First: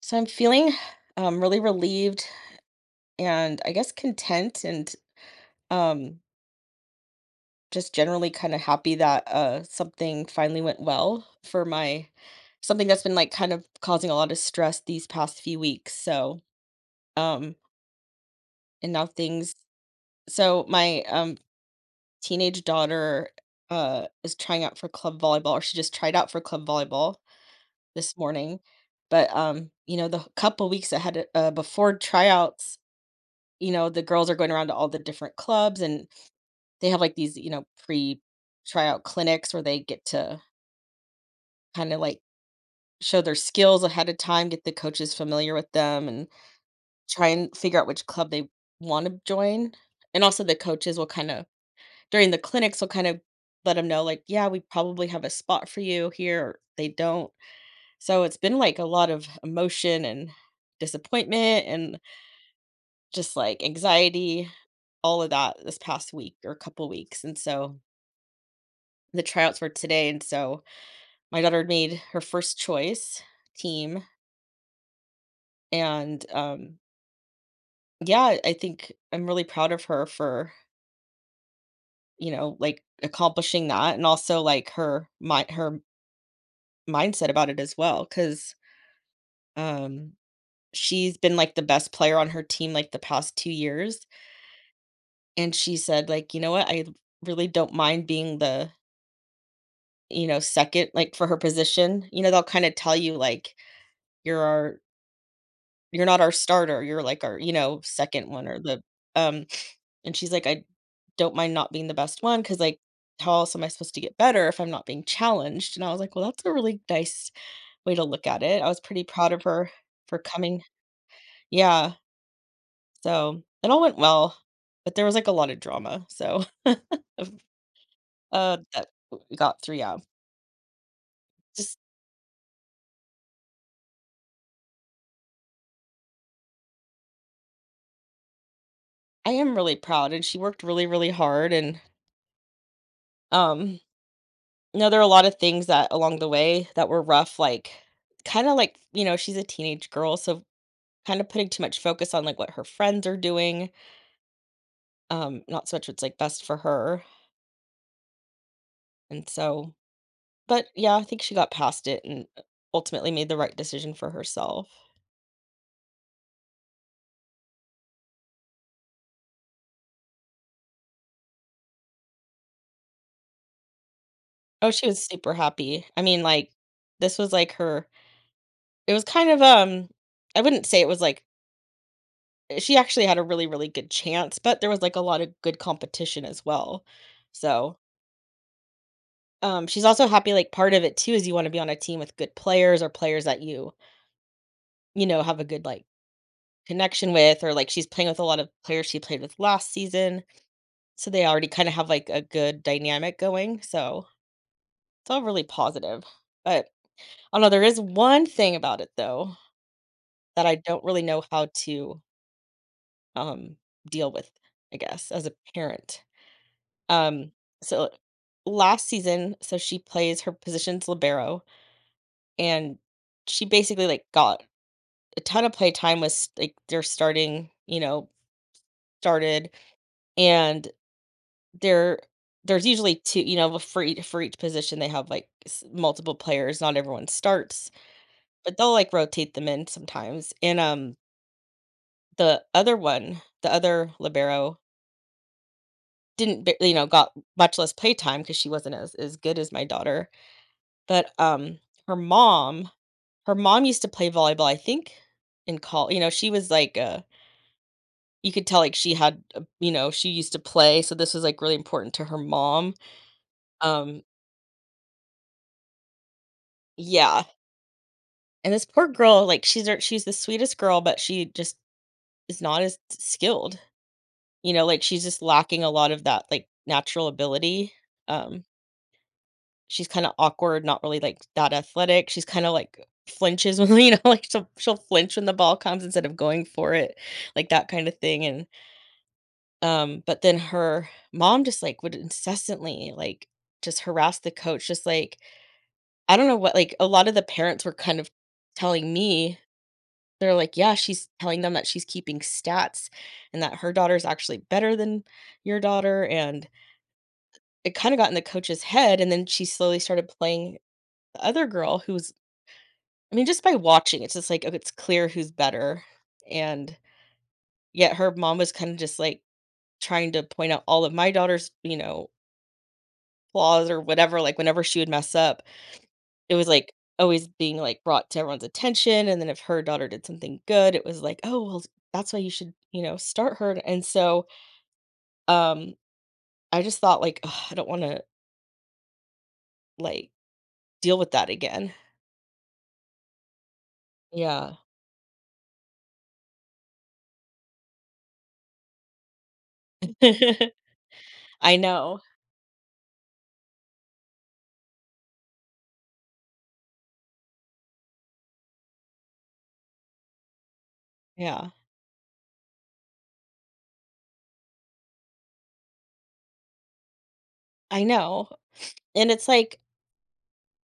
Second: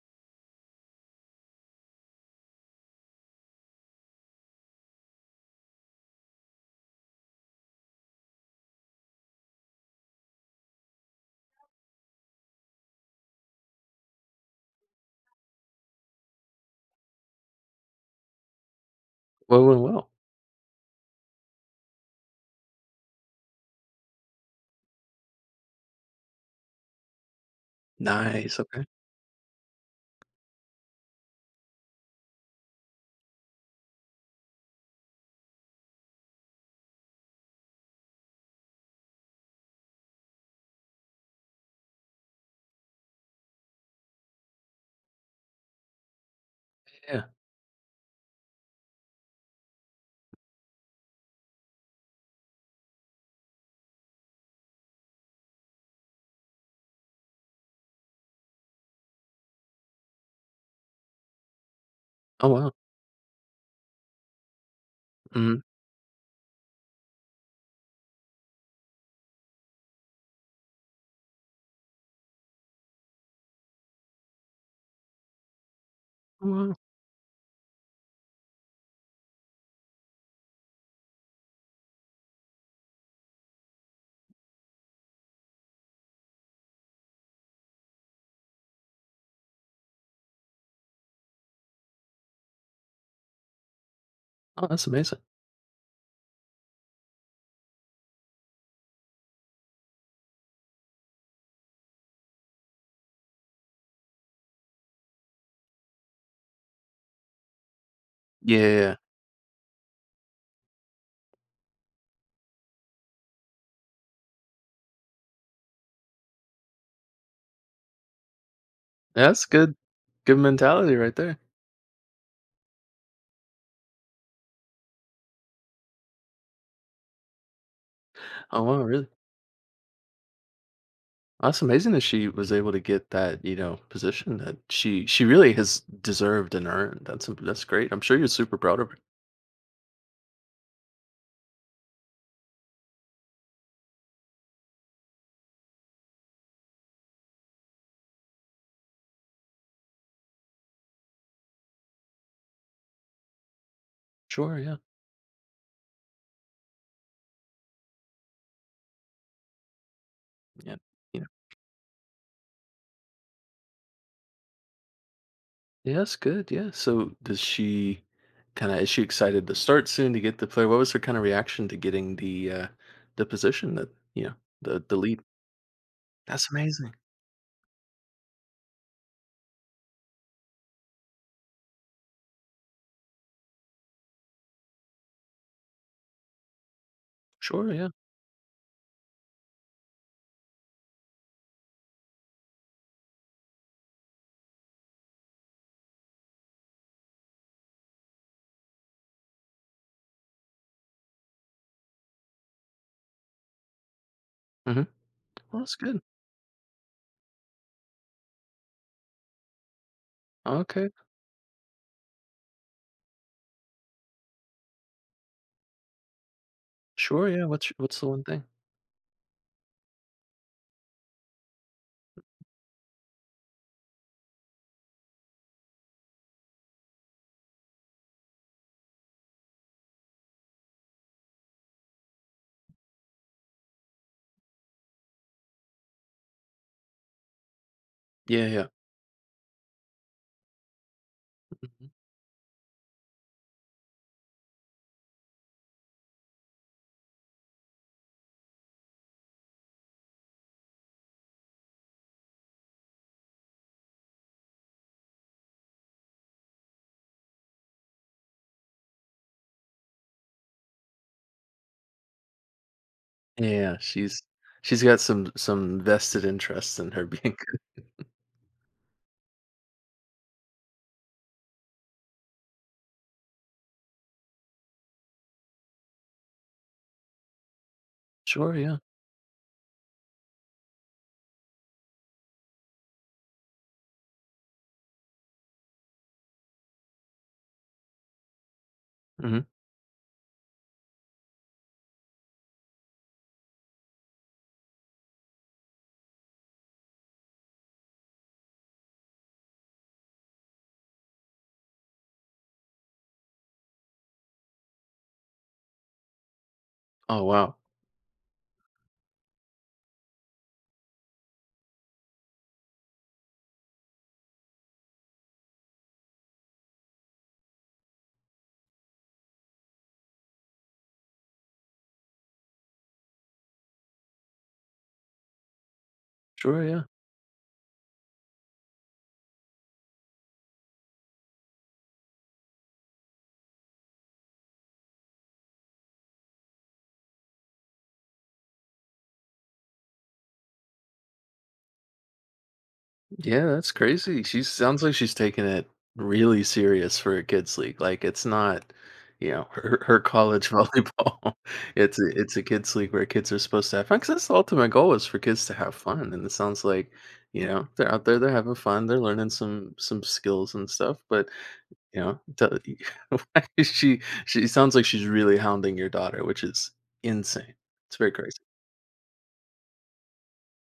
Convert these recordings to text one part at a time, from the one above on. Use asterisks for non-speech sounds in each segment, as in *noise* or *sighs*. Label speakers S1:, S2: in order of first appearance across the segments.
S1: So I'm feeling really relieved, and I guess content and um, just generally kind of happy that something finally went well for my something that's been like kind of causing a lot of stress these past few weeks. So um, and now things.
S2: Well, well, well.
S1: So my teenage daughter is trying out for club volleyball, or she just tried out for club volleyball this
S2: Nice,
S1: morning.
S2: okay.
S1: But the couple weeks ahead before tryouts, the girls are going around to all the different clubs, and they have like these, pre tryout clinics where they get to kind of like show their skills ahead of time, get the coaches familiar with them, and
S2: Yeah.
S1: try and figure out which club they want to join. And also the coaches will kind of during the clinics will kind of let them know like, yeah, we probably have a spot for you here. Or they don't. So it's been like a lot of emotion and disappointment and
S2: Oh, wow.
S1: just like anxiety, all of that
S2: Mhm.
S1: this past week or couple weeks. And so the tryouts were today, and so my daughter made her first choice team, and,
S2: Oh, wow.
S1: yeah, I think I'm really proud of her for, like, accomplishing that, and also, like, her mindset about it as well, 'cause, um, she's been, like, the best player on her team, like, the past 2 years,
S2: Oh, that's amazing.
S1: and she said, like, "You know what? I really don't mind being the," 2nd, like, for her position. You know, they'll kinda tell you, like, "You're our," you're not our starter, you're like our, 2nd one
S2: Yeah,
S1: or
S2: yeah,
S1: the
S2: yeah.
S1: um, and she's like, "I don't mind not being the best one, because, like, how else am I supposed to get better if I'm not being challenged?" And I was like, "Well, that's a really nice way to look at it." I was pretty proud of
S2: That's
S1: her
S2: good,
S1: for
S2: good
S1: coming.
S2: mentality right there.
S1: Yeah, so it all went well, but there was, like, a lot of drama, so, *laughs* of
S2: Oh, wow,
S1: that
S2: really?
S1: we got through, yeah.
S2: That's
S1: Just
S2: amazing that she was able to get that, you know, position that she really has deserved and earned. That's great. I'm sure you're super proud of her.
S1: I am really proud, and she worked really, really hard, and, um no, there are a lot of things that along the way that were rough, like, kinda like, she's a teenage girl, so kinda putting too much focus on, like, what her friends are doing,
S2: Sure, yeah.
S1: not so much what's, like, best for her, and so but,
S2: Yeah.
S1: yeah, I
S2: You
S1: think
S2: know.
S1: she got past it, and, ultimately made the right decision for herself.
S2: Yeah, that's good, yeah. So, does she kinda, is she excited to start soon to get the player? What was her kinda reaction to getting the position that, you know,
S1: Oh,
S2: the
S1: she
S2: the
S1: was
S2: lead?
S1: super happy. I mean,
S2: That's
S1: like,
S2: amazing.
S1: this was, like, her it was kind of, I wouldn't say it was, like, eh, she actually had a really, really good chance, but there was, like, a lot of good competition as well,
S2: Sure,
S1: so.
S2: yeah.
S1: She's also happy, like, part of it too is you wanna be on a team with good players or players that you, have a good, like, connection with, or, like, she's playing with a lot of players she played with last season, so they already kinda have, like, a good dynamic going, so
S2: Mhm.
S1: it's all really
S2: Well, that's good.
S1: positive. But I don't know, there is one thing about it though that I don't
S2: Okay.
S1: really know how to, um, deal with, I guess, as a parent.
S2: Sure,
S1: Um,
S2: yeah, what's
S1: so
S2: what's the one thing?
S1: last season, so she plays her position's libero, and she basically, like, got ton of playtime, was like they're starting, started, and there there's usually two, for each position they have like multiple players, not everyone starts,
S2: Yeah,
S1: but
S2: yeah.
S1: they'll like rotate them in sometimes. And
S2: Mhm.
S1: the other one, the other libero didn't ba- you know got much less playtime because she wasn't as good as my daughter, but her mom, her mom used to play volleyball, I think. In call you know She was like a you could tell, like, she had, she used to play, so this was, like, really important to her mom.
S2: Yeah,
S1: Um,
S2: she's got some vested interests in her *laughs*
S1: yeah,
S2: being good.
S1: and this poor girl, like, she's the sweetest girl, but she just is not as skilled, like, she's just lacking a lot of that, like, natural ability. Um,
S2: Sure, yeah.
S1: she's kinda awkward, not really, like, that athletic. She's kinda, like, flinches when, *laughs* like, she'll flinch when the ball comes instead of going for it, like, that kind of thing, and
S2: Mhm.
S1: But then her mom just, like, would incessantly, like, just harass the coach, just, like I don't know what, like, a lot of the parents were kind of telling me, they're like, "Yeah, she's telling them that she's keeping stats and that her daughter's actually better than your daughter," and
S2: Oh, wow.
S1: it kinda got in the coach's head, and then she slowly started playing the other girl who's, I mean, just by watching, it's just like, oh, it's clear who's better, and yet her mom was kinda just, like, trying to point out all of my daughter's, flaws or whatever, like, whenever she would mess up, it was,
S2: Sure,
S1: like,
S2: yeah.
S1: always being, like, brought to everyone's attention, and then if her daughter did something good, it was like, "Oh, well, that's why you should, start her," and so, um, I just thought, like, "Ugh, I don't wanna, like, deal with that again."
S2: Yeah, that's crazy. She
S1: Yeah.
S2: sounds like she's taking it really serious for a kids league. Like it's not, you know, her, her college *laughs* volleyball.
S1: *laughs* I know.
S2: It's a kids league where kids are supposed to have fun. 'Cause that's the ultimate goal, is for kids to have fun. And it sounds like, you know, they're out there, they're having fun, they're learning some skills and stuff. But
S1: Yeah.
S2: you know, *laughs* why is she sounds like she's really hounding your daughter, which is insane.
S1: I
S2: It's very
S1: know,
S2: crazy.
S1: and it's like,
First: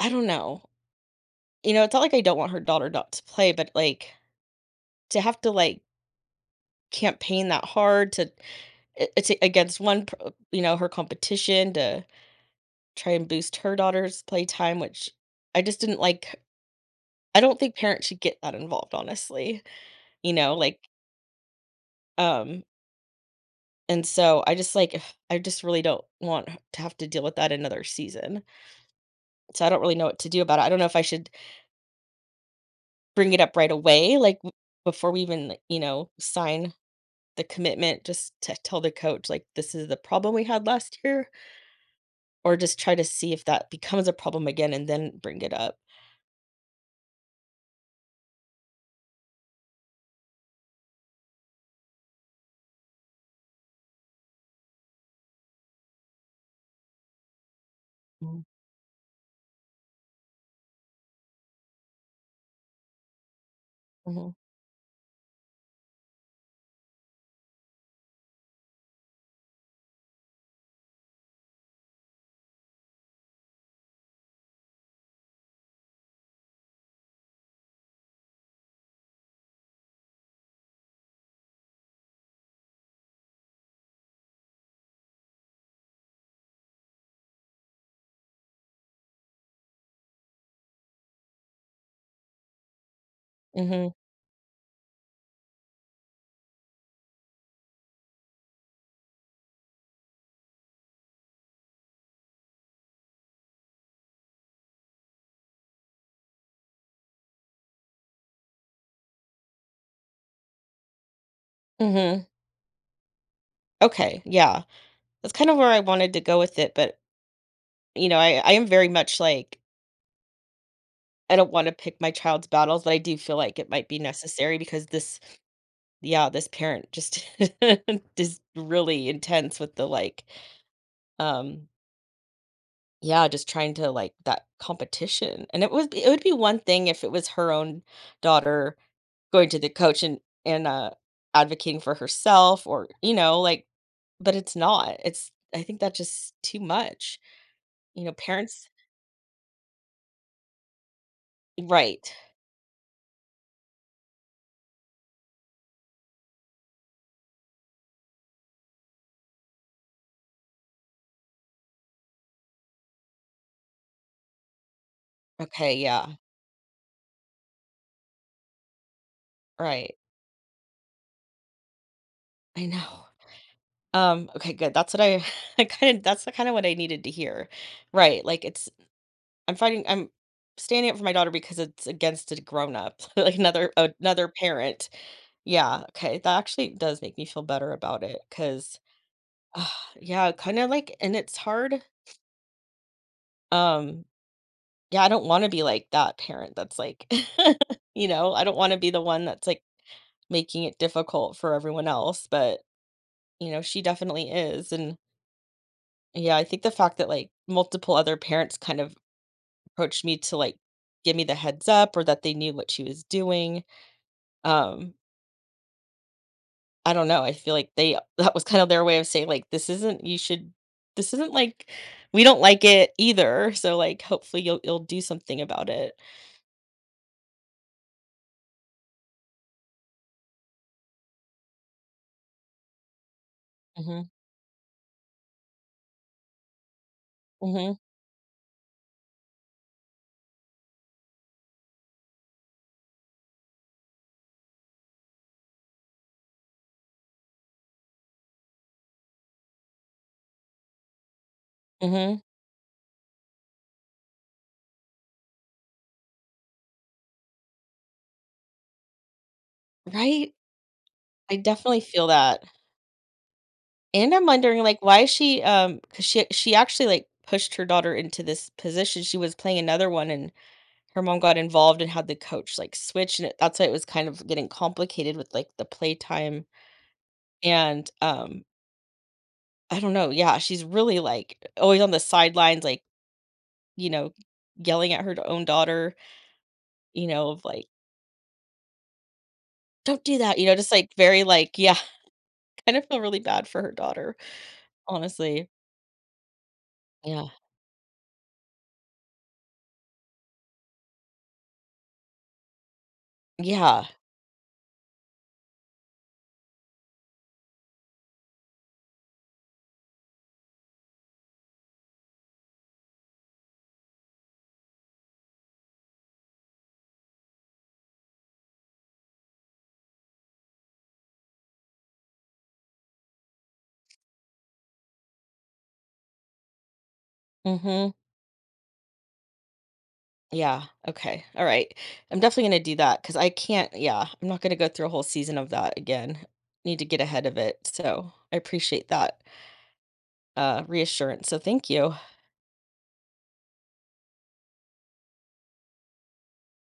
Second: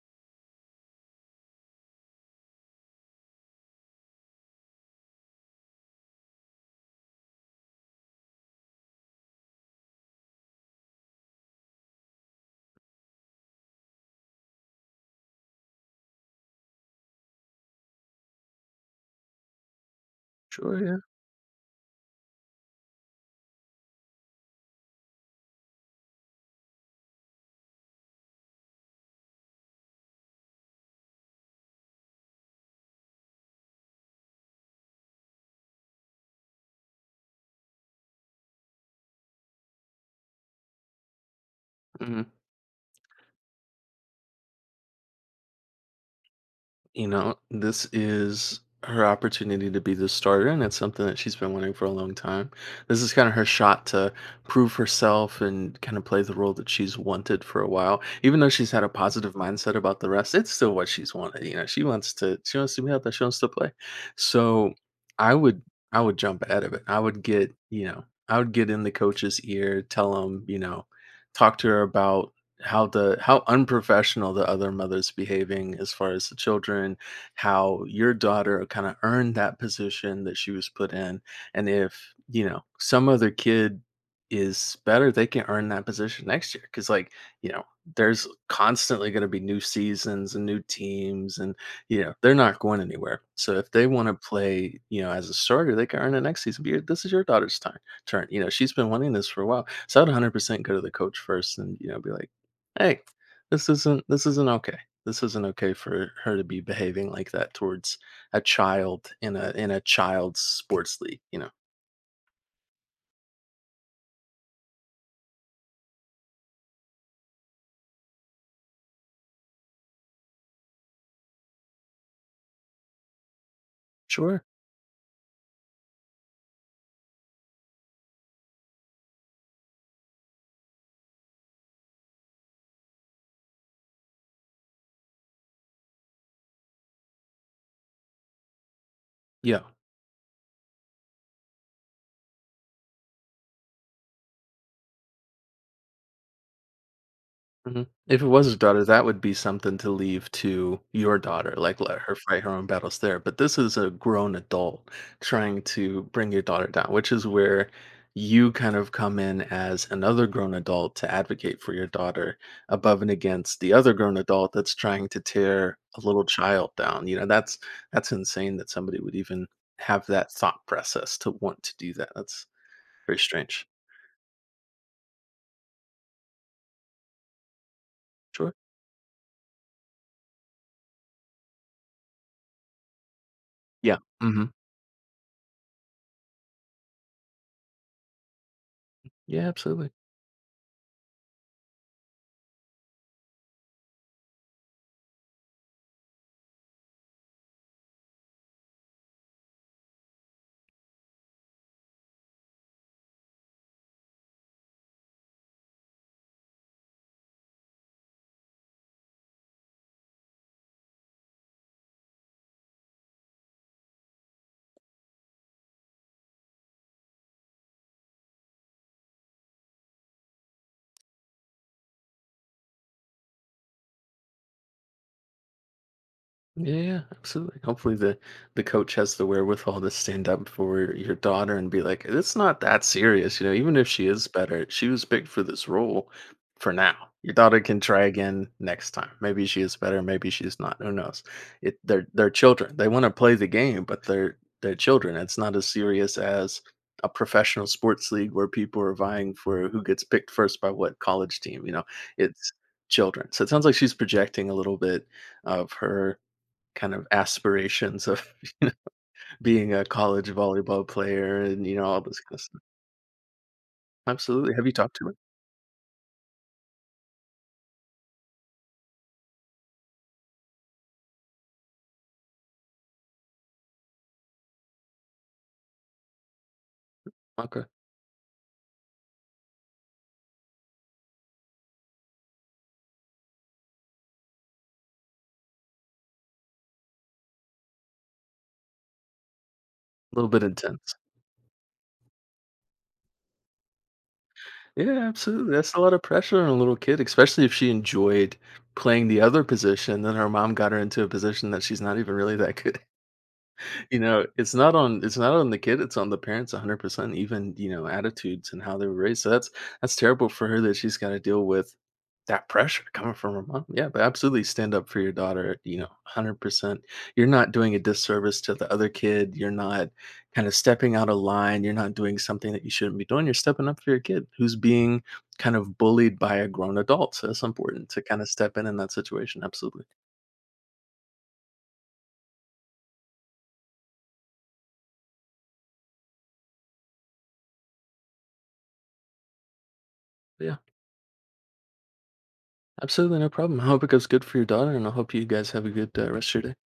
S1: I don't know. You know, it's not like I don't want her daughter not to play, but, like, to have to, like, campaign that hard to it's against one per her competition to try and boost her daughter's playtime, which I just didn't like I don't think parents should get that involved, honestly,
S2: Sure,
S1: like,
S2: yeah.
S1: um, and so I just like *sighs* I just really don't want to have to deal with that another season. So I don't really know what to do about it. I don't know if I should bring it up right away, like before we even, like, sign the commitment, just to tell the coach, like, this is the problem we had last year,
S2: Mhm.
S1: or just try to see if that becomes a problem again and then bring it up.
S2: You know, this is her opportunity to be the starter, and it's something that she's been wanting for a long time. This is kind of her shot to prove herself and kind of play the role that she's wanted for a while. Even
S1: Mm-hmm.
S2: though she's had a positive mindset about the rest, it's still what she's wanted. You know, she wants to, she wants to be out there, she wants to play. So I would I would jump ahead of it. I would get, you know, I would get in the coach's ear, tell him, you know, talk to her about how unprofessional the other mother's behaving as far as the children, how your daughter kinda earned that position that she was put in, and if, you know, some other kid is better, they can earn that position next year. Because like, you know, there's constantly gonna be new seasons and new teams and, you know, they're not going anywhere. So if they
S1: Mm-hmm.
S2: wanna play, you know, as a starter, they can earn it next season, but your this is your daughter's time, turn, you know, she's been wanting this for a while. So I would 100% go to the coach first and, you know, be like, hey, this isn't okay. This isn't okay for her to be behaving like that towards a child in a child's sports league, you know.
S1: Mm-hmm. Okay. Yeah. That's kind of where I wanted to go with it, but, I am very much like, I don't wanna pick my child's battles, but I do feel like it might be
S2: Sure.
S1: necessary because this yeah, this parent just *laughs* is really intense with the, like, um yeah, just trying to, like, that competition, and it would be one thing if it was her own daughter going to
S2: Yeah.
S1: the coach and and advocating for herself, or, like but it's not. It's I think that's just too much.
S2: Mhm.
S1: You know,
S2: If it was his
S1: parents
S2: daughter, that would be something to leave to your daughter, like, let
S1: right.
S2: her fight her own battles there, but this is a grown adult trying to bring your daughter down, which is where you kind of come in as another grown adult to advocate for your daughter above and against the other grown adult that's trying to
S1: Okay,
S2: tear a
S1: yeah.
S2: little child down, you know, that's insane that somebody would even
S1: Right.
S2: have that thought process to want to do that, that's
S1: I know.
S2: very strange.
S1: Okay, good. That's what I *laughs* I kind of that's kind of what I needed to hear. Right. Like
S2: Sure.
S1: it's I'm standing up for my daughter because it's against a grown-up, *laughs* like
S2: Yeah.
S1: another
S2: Mhm.
S1: parent. Yeah, okay. That actually does make me feel better about it, cuz
S2: Yeah, absolutely.
S1: yeah, kind of like and it's hard. Um, yeah, I don't want to be like that parent that's like *laughs* I don't want to be the one that's like making it difficult for everyone else, but she definitely is, and yeah, I think the fact that, like, multiple other parents kind of approached me to, like, give me the heads up or that they knew what she was doing, um, I don't know, I feel like they *laughs* that was kind of their way of saying, like, "This isn't you should this isn't, like we don't like it either, so, like, hopefully you'll do something about it."
S2: Yeah, yeah, absolutely. Hopefully the coach has the wherewithal to stand up for your daughter and be like, it's not that serious, you know, even if she
S1: Mhm,
S2: is better, she was picked for this role for now. Your daughter
S1: mhm,
S2: can try again next time. Maybe she is better, maybe she's not. Who knows? It they're children. They want to play the game, but they're children. It's not as serious as a professional sports league where people are vying for who gets picked first by what college team, you know.
S1: mhm.
S2: It's children. So it sounds like she's projecting a little bit of her, kind of aspirations of *laughs* being a college
S1: Right?
S2: volleyball
S1: I
S2: player and, you
S1: definitely
S2: know, all
S1: feel
S2: this kind of
S1: that,
S2: stuff.
S1: and I'm
S2: Absolutely.
S1: wondering,
S2: Have you
S1: like,
S2: talked
S1: why
S2: to
S1: is
S2: her?
S1: she, because she actually, like, pushed her daughter into this position, she was playing another one, and her mom got involved and had the coach, like, switch, and it that's why it was kind of getting complicated with, like, the playtime,
S2: Okay. A
S1: and, I don't know, yeah, she's really, like, always on the sidelines, like, you know, yelling at her own daughter, of, like, "Don't do
S2: little
S1: that,"
S2: bit
S1: just, like,
S2: intense.
S1: very, like yeah, *laughs* kind of feel really bad for her daughter,
S2: Yeah,
S1: honestly.
S2: absolutely. That's a lot of pressure on a little kid,
S1: Yeah.
S2: especially if she enjoyed playing the other position, then her mom got her into a position that she's not even really that good.
S1: Yeah.
S2: You know, it's not on the kid, it's on the parents 100%, even, you know, attitudes and how they were raised, so that's terrible for her that she's gotta deal with that pressure coming from her mom, yeah, but absolutely stand up for your daughter, you know, 100%. You're not doing a disservice to the other kid, you're not kinda stepping out of line, you're not doing something that you shouldn't be doing, you're stepping up for your kid who's being kind of bullied by a grown adult, so it's important
S1: Mhm.
S2: to kinda step in that situation, absolutely.
S1: Yeah, okay, alright. I'm definitely gonna do that 'cause I can't to do that because I'm not gonna go through a whole season of that again. Need to get ahead of it, so I appreciate that.
S2: Yeah.
S1: Reassurance. So thank you.
S2: Absolutely, no problem. I hope it goes good for your daughter, and I hope you guys have a good rest of your day.